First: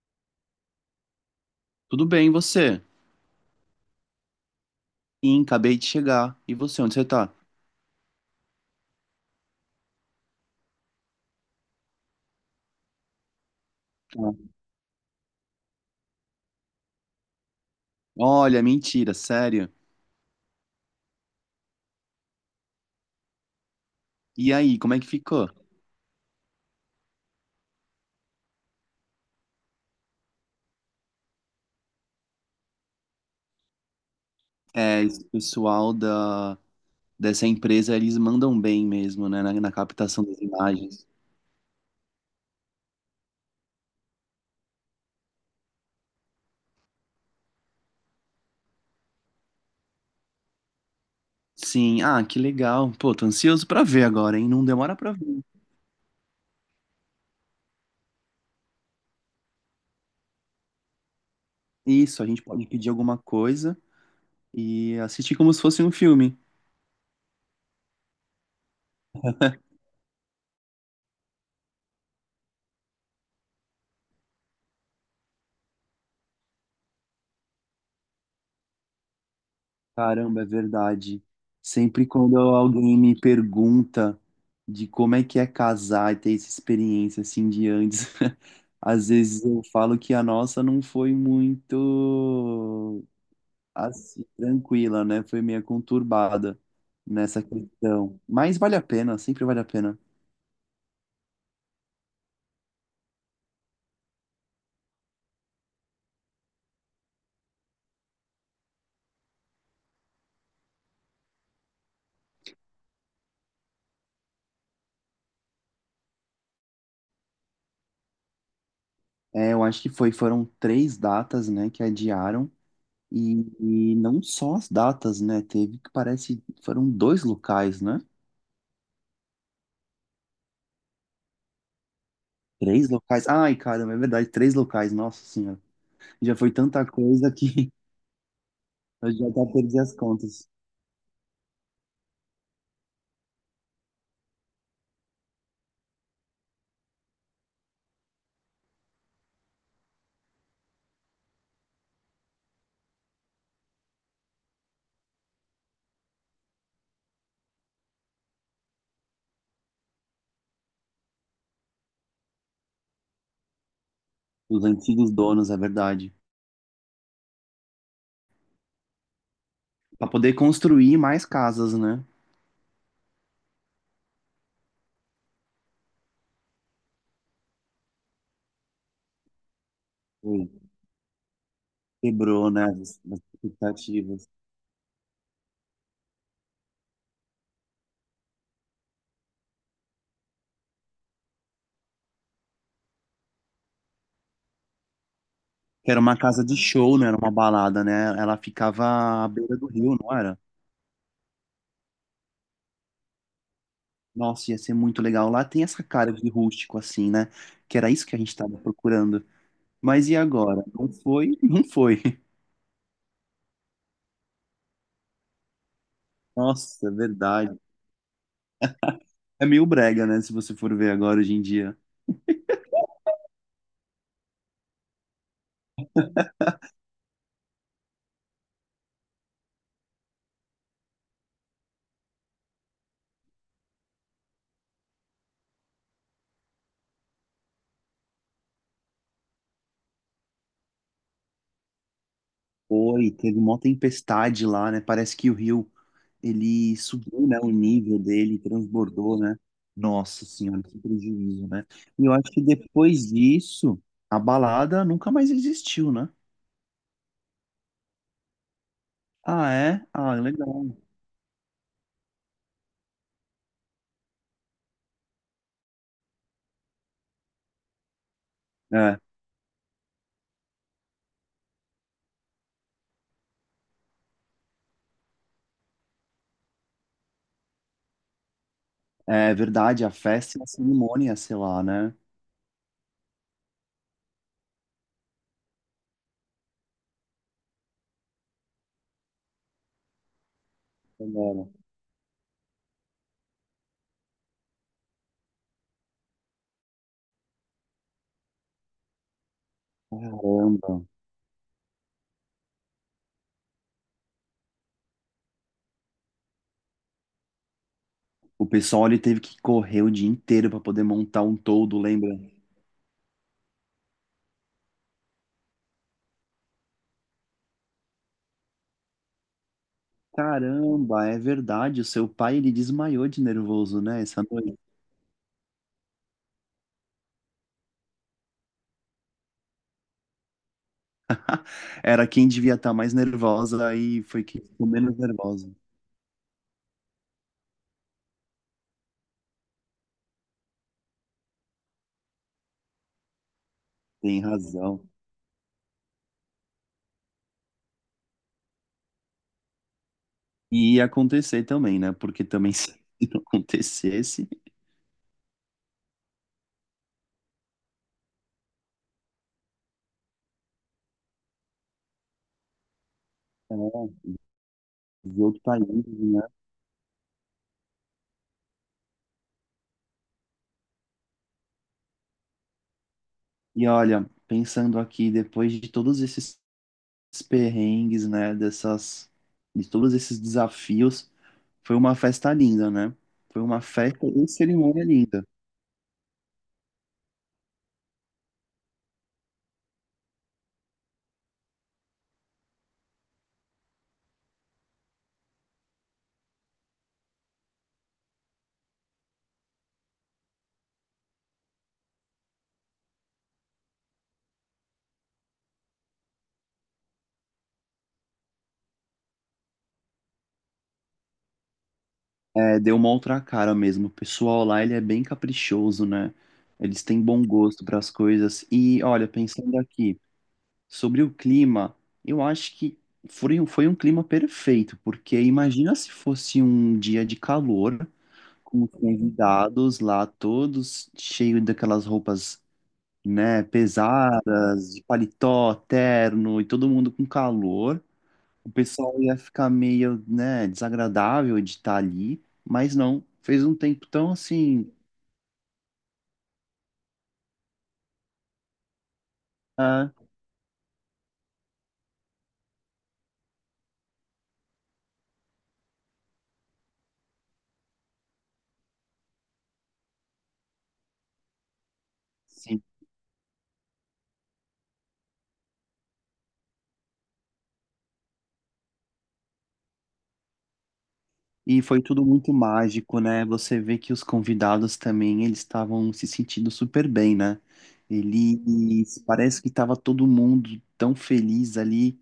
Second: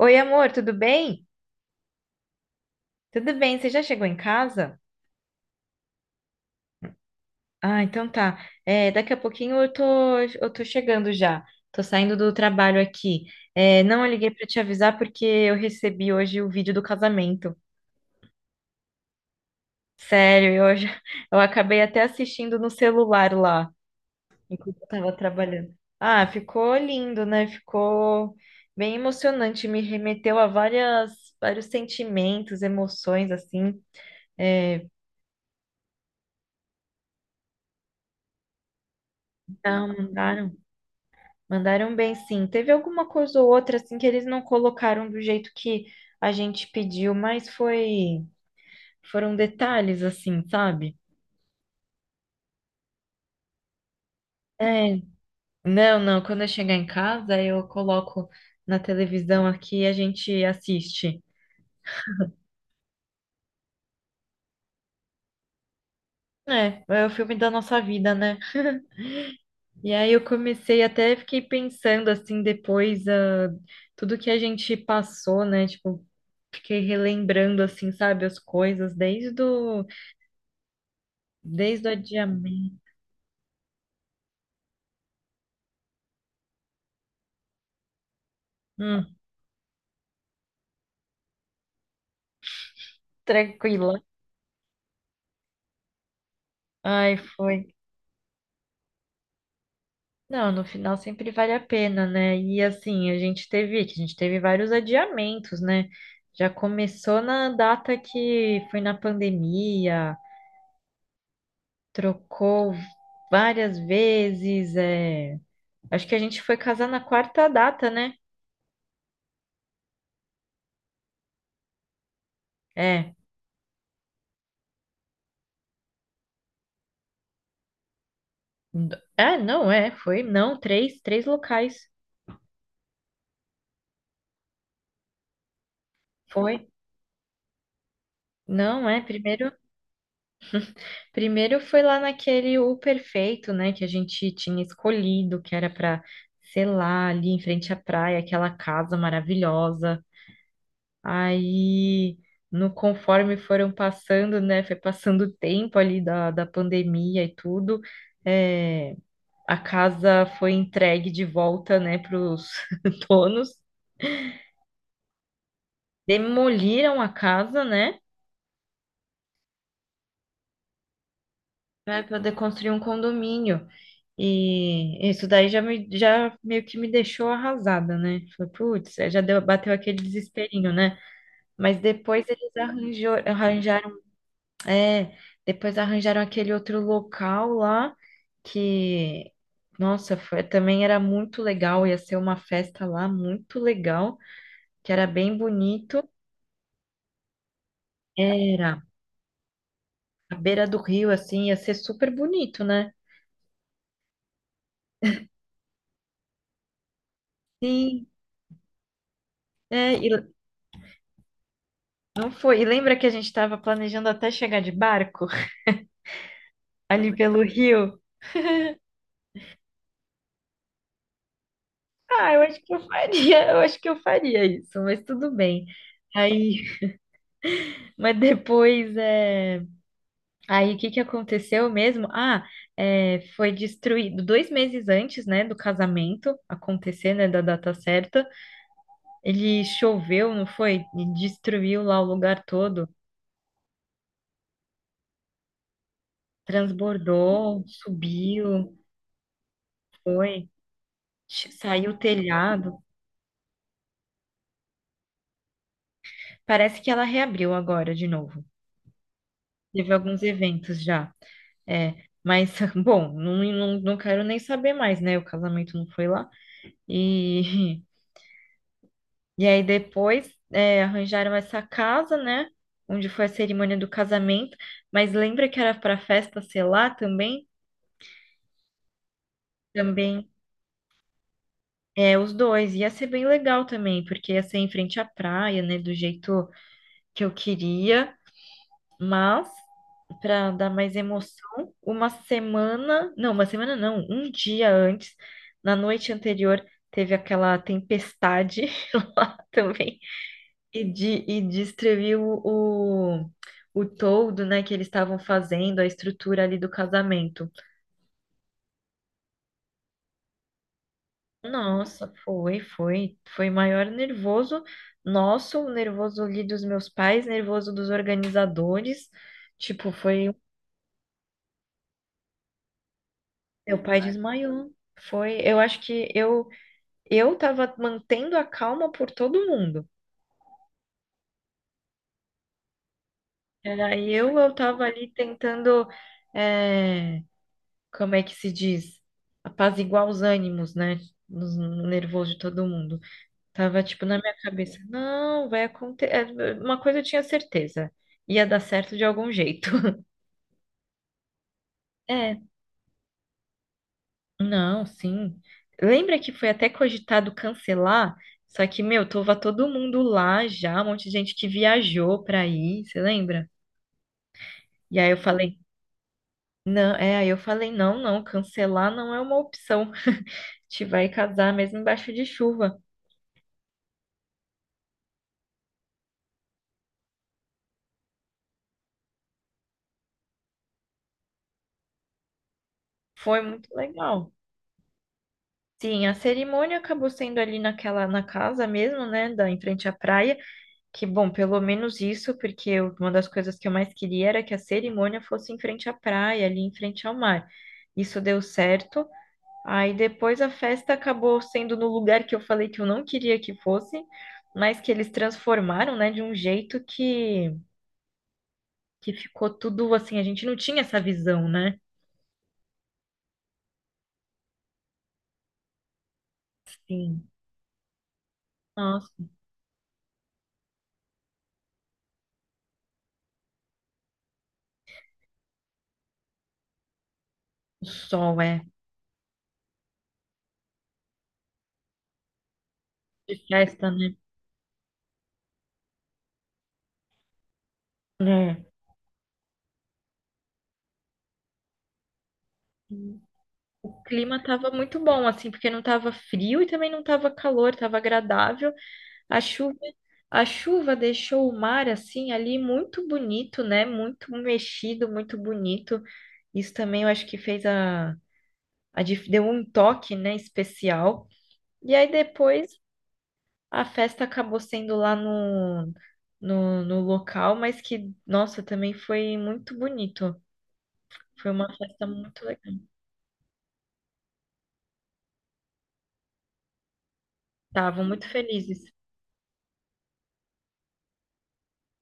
Oi, amor, tudo bem? Tudo bem, e você? Tudo bem, você já chegou em casa? Sim, acabei de chegar. E você, onde você tá? Ah, então tá. Daqui a pouquinho eu tô chegando já. Tô saindo do trabalho aqui. Não, eu liguei pra Tá. te avisar porque eu recebi hoje o vídeo do casamento. Olha, mentira, sério. Sério, já- eu acabei até assistindo no celular lá, E enquanto aí, eu como é que tava ficou? trabalhando. Ah, ficou lindo, né? Ficou bem emocionante. Me remeteu a vários sentimentos, emoções, assim. É, É, esse pessoal dessa empresa, eles mandam bem mesmo, né, na não, captação das mandaram. imagens. Mandaram bem, sim. Teve alguma coisa ou outra assim que eles não colocaram do jeito que a gente pediu, mas foi foram detalhes assim, sabe? Sim, ah, que legal. Pô, tô ansioso pra ver agora, hein? Não É, demora pra ver. não, não, quando eu chegar em casa, eu coloco na televisão aqui e a gente assiste. Isso, a gente pode pedir alguma coisa e assistir como se fosse um filme. É, é o filme da nossa vida, né? E aí eu comecei até fiquei pensando assim depois ah, tudo que a gente passou, né? Tipo, fiquei relembrando assim, sabe, as coisas Caramba, é verdade. desde o Sempre quando adiamento. alguém me pergunta de como é que é casar e ter essa experiência assim de antes, às Hum. vezes eu falo que a nossa não foi muito Tranquila. assim, tranquila, né? Foi meio conturbada Ai, nessa foi. questão. Mas vale a pena, sempre vale a pena. Não, no final sempre vale a pena, né? E assim, que a gente teve vários adiamentos, né? Já começou na data que foi na pandemia, trocou várias vezes, é. Acho que a gente foi casar na quarta data, né? É, eu acho que foi, foram três datas, né, que adiaram. É. E, e não só as datas, né? Teve que parece, foram dois locais, né? É, não, é, foi, não, três, três locais. Três locais? Ai, caramba, é verdade, três locais, nossa senhora. Já foi Foi. tanta coisa que Não, é, eu já até primeiro perdi as contas. Primeiro foi lá naquele O Perfeito, né, que a gente tinha escolhido, que era para, sei lá, ali em frente à praia, aquela casa maravilhosa. Aí, no conforme foram passando, né, foi passando o tempo ali da pandemia e tudo, é, a casa foi entregue de volta, né, para os donos. Os antigos donos, é verdade. Demoliram a casa, né? Para poder construir mais casas, né? Vai poder construir um condomínio. E isso daí já meio que me deixou arrasada, né? Falei, putz, é, já deu, bateu aquele Foi. desesperinho, né? Mas depois Quebrou, né? As, as arranjaram, expectativas. é, depois arranjaram aquele outro local lá que, nossa, foi, também era muito legal, ia ser uma festa lá muito legal, que era bem Que era bonito. uma casa de show, né? Era uma balada, né? Ela Era ficava à beira do rio, não à era? beira do rio, assim, ia ser super bonito, né? Nossa, ia ser muito legal. Lá tem essa cara de rústico, assim, né? Que era isso Sim, que a gente estava procurando. é, e Mas e agora? Não foi? Não foi. não foi. E lembra que a gente estava planejando até chegar de barco Nossa, é ali pelo verdade. rio? É meio brega, né? Se você for ver agora hoje em dia. Ah, eu acho que eu faria, isso, mas tudo bem. Aí, mas depois é. Aí o que que aconteceu mesmo? Ah, é, foi destruído dois meses antes, né, do casamento acontecer, né, da data certa. Ele choveu, não foi? E destruiu lá o lugar todo, Oi, teve uma tempestade lá, né? Parece que o rio ele subiu, né? O transbordou, nível dele subiu, transbordou, né? Nossa foi, senhora, que prejuízo, né? saiu o E eu acho que telhado. depois disso, a balada nunca mais existiu, né? Parece que ela reabriu agora de novo. Ah, é? Teve Ah, alguns legal. eventos já. É, mas, bom, não quero nem saber mais, né? O casamento não foi lá. E, É, e aí depois é, arranjaram essa casa, né? Onde foi a cerimônia do casamento. Mas lembra que era para festa ser lá também? é verdade, a Também. festa e a cerimônia, sei lá, né? É, os dois. Ia ser bem legal também, porque ia ser em frente à praia, né? Do jeito que eu queria. Mas, para dar mais Agora, emoção, uma semana não, um dia antes, na noite anterior, teve aquela tempestade lá também caramba. e, de, e descreviu o toldo, né, que eles estavam fazendo, a estrutura ali do casamento. O pessoal ele teve que correr o dia inteiro para poder montar um toldo, Nossa, lembra? Foi maior nervoso nosso, nervoso ali dos meus pais, nervoso dos organizadores. Tipo, foi Caramba, é verdade. O seu pai, ele desmaiou de meu nervoso, pai né, essa noite. desmaiou. Foi, eu acho que eu tava mantendo a calma por todo mundo. Era quem devia estar mais nervosa Era e foi quem eu ficou tava menos ali nervosa. tentando, é, como é que se diz? Apaziguar os ânimos, né? No nervoso de todo mundo. Tava tipo na Tem minha cabeça, razão. não, vai acontecer. Uma coisa eu tinha certeza, ia dar certo de algum jeito. E ia acontecer também, né? Porque É, também se não acontecesse, não, sim. Lembra que foi até cogitado cancelar? Só que, meu, tava todo mundo lá já, um monte de gente que viajou pra ir, você lembra? é, E aí eu os outros falei, países, né? não, é, aí eu falei, não, não, cancelar não é uma opção. Te vai casar mesmo embaixo de chuva. E olha, pensando aqui, depois de todos esses perrengues, né, dessas, de todos esses desafios, foi uma festa linda, né? Foi Foi uma muito festa e legal. cerimônia linda. Sim, a cerimônia acabou sendo ali na casa mesmo, né, da, em frente à praia. Que bom, pelo menos isso, porque uma das coisas que eu mais queria era que a cerimônia fosse em frente à praia, ali em frente ao mar. Isso deu certo. Aí depois a festa acabou sendo no lugar que eu falei que eu não queria que fosse, mas que eles transformaram, né, de um jeito que ficou tudo assim, a gente não tinha essa visão, né? É, deu uma outra cara mesmo. O pessoal lá, ele é bem caprichoso, né? Eles têm bom Sim. gosto para as coisas. E olha, Nossa, pensando aqui sobre o clima, eu acho que foi, foi um clima perfeito, porque imagina se fosse um dia de o calor, sol é com os convidados lá todos cheios daquelas roupas, de né, festa, né? pesadas, de paletó, terno e todo mundo com calor. O É. pessoal ia ficar meio, né, desagradável de estar ali, mas não. Fez um tempo O tão clima tava assim, muito bom, assim, porque não tava frio e também não tava calor, tava agradável. A chuva, ah, a chuva deixou o mar assim ali muito bonito, né? Muito mexido, muito bonito. Isso também eu acho que fez a deu um toque, né, especial. E aí sim. depois a festa acabou sendo lá no local, mas que, nossa, também foi muito bonito. Foi E uma foi tudo festa muito muito legal. mágico, né? Você vê que os convidados também, eles estavam se sentindo super bem, né? Estavam muito felizes, Eles, parece que estava todo mundo tão feliz ali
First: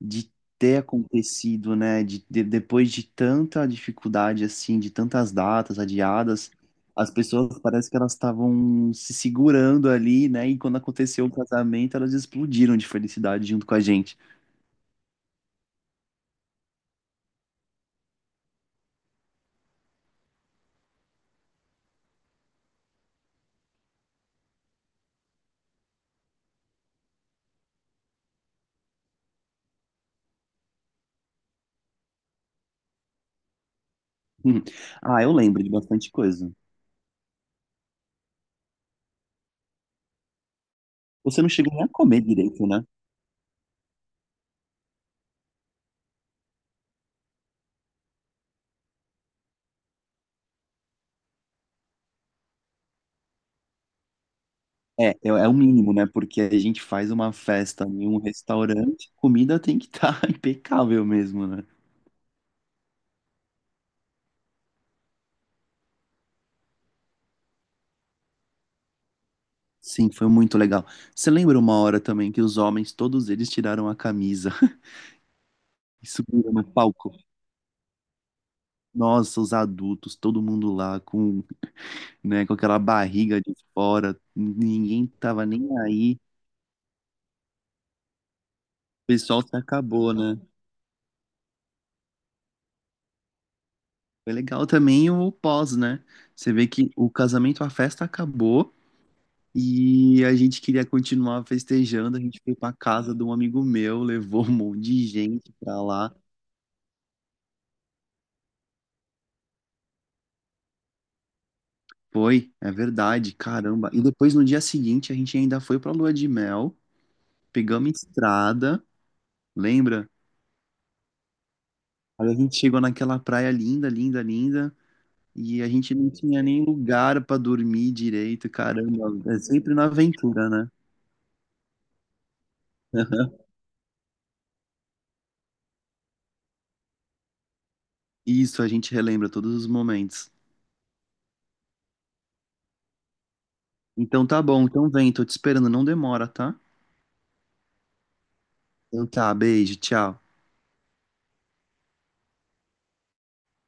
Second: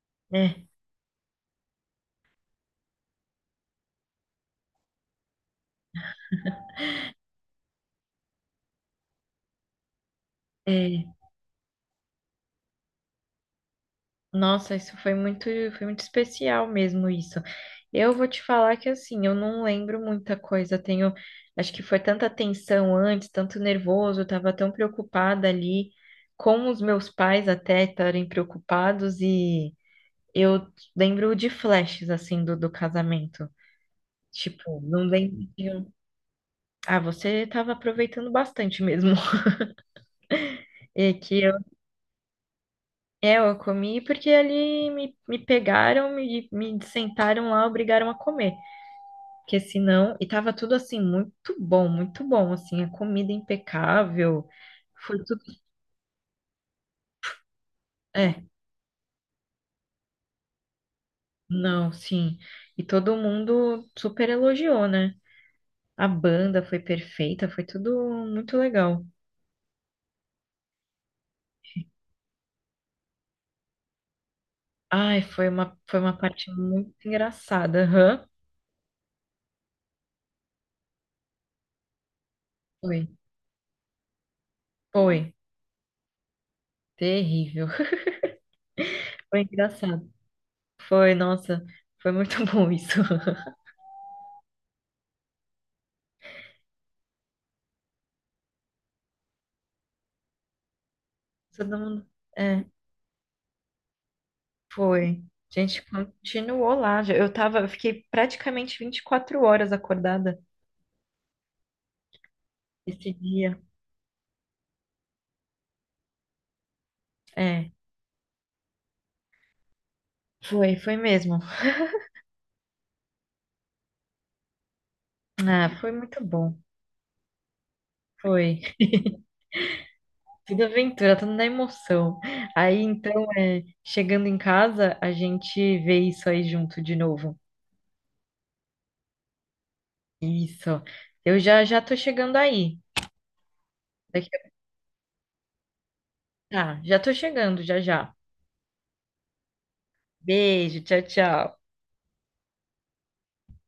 de né? ter acontecido, né? De, depois de tanta dificuldade, assim, de tantas datas adiadas, as pessoas parece que elas estavam se segurando ali, né? E quando É. aconteceu o casamento, elas explodiram de felicidade junto com a gente. Nossa, foi muito especial mesmo isso. Eu vou te falar que assim, eu não lembro muita coisa. Tenho, acho que foi tanta tensão antes, tanto nervoso, eu tava tão preocupada ali com os meus pais até estarem preocupados e eu lembro de flashes assim do casamento. Hum. Tipo, não Ah, eu lembro. lembro de bastante coisa. Ah, você tava aproveitando bastante mesmo. E que Você não eu chegou nem a comer direito, né? é, eu comi porque ali me pegaram, me sentaram lá, obrigaram a comer. Porque senão, e tava tudo assim, muito bom, assim, a comida impecável, É, é, foi tudo, é o mínimo, né? Porque a gente faz uma festa em um é, restaurante, comida tem que estar impecável mesmo, né? não, sim, e todo mundo super elogiou, né? A banda foi perfeita, foi tudo muito legal. Sim, foi muito legal. Você lembra uma hora também que os homens, todos eles tiraram a camisa Ai, foi e uma parte subiram no muito palco? engraçada, aham. Nossa, os adultos, todo mundo lá com, né, com aquela Foi, barriga de fora, ninguém foi, tava nem aí. O terrível, foi pessoal se engraçado, acabou, né? foi, nossa, foi muito bom isso, Foi legal também o pós, né? Você vê que o casamento, a festa acabou e a gente queria continuar todo mundo, festejando. A gente foi é. pra casa de um amigo meu, levou um monte de Foi. gente A pra gente lá. continuou lá. Eu fiquei praticamente 24 horas acordada Foi, é esse verdade, dia. caramba. E depois no dia seguinte a gente ainda foi pra lua de mel, É, pegamos estrada, lembra? Foi mesmo. Aí a gente chegou naquela praia linda, linda, linda, e a Ah, foi gente não muito tinha bom. nem lugar pra dormir direito, Foi. caramba. É sempre na aventura, Tudo né? aventura, tudo na emoção. Aí então, é, chegando em casa, a gente vê isso aí junto de novo. Isso, a gente relembra todos os momentos. Isso. Eu já já tô chegando aí. Então Daqui tá a... bom, então vem, tô te esperando, não demora, tá? Tá, já tô chegando, já já. Então tá, beijo, tchau. Beijo, tchau, tchau.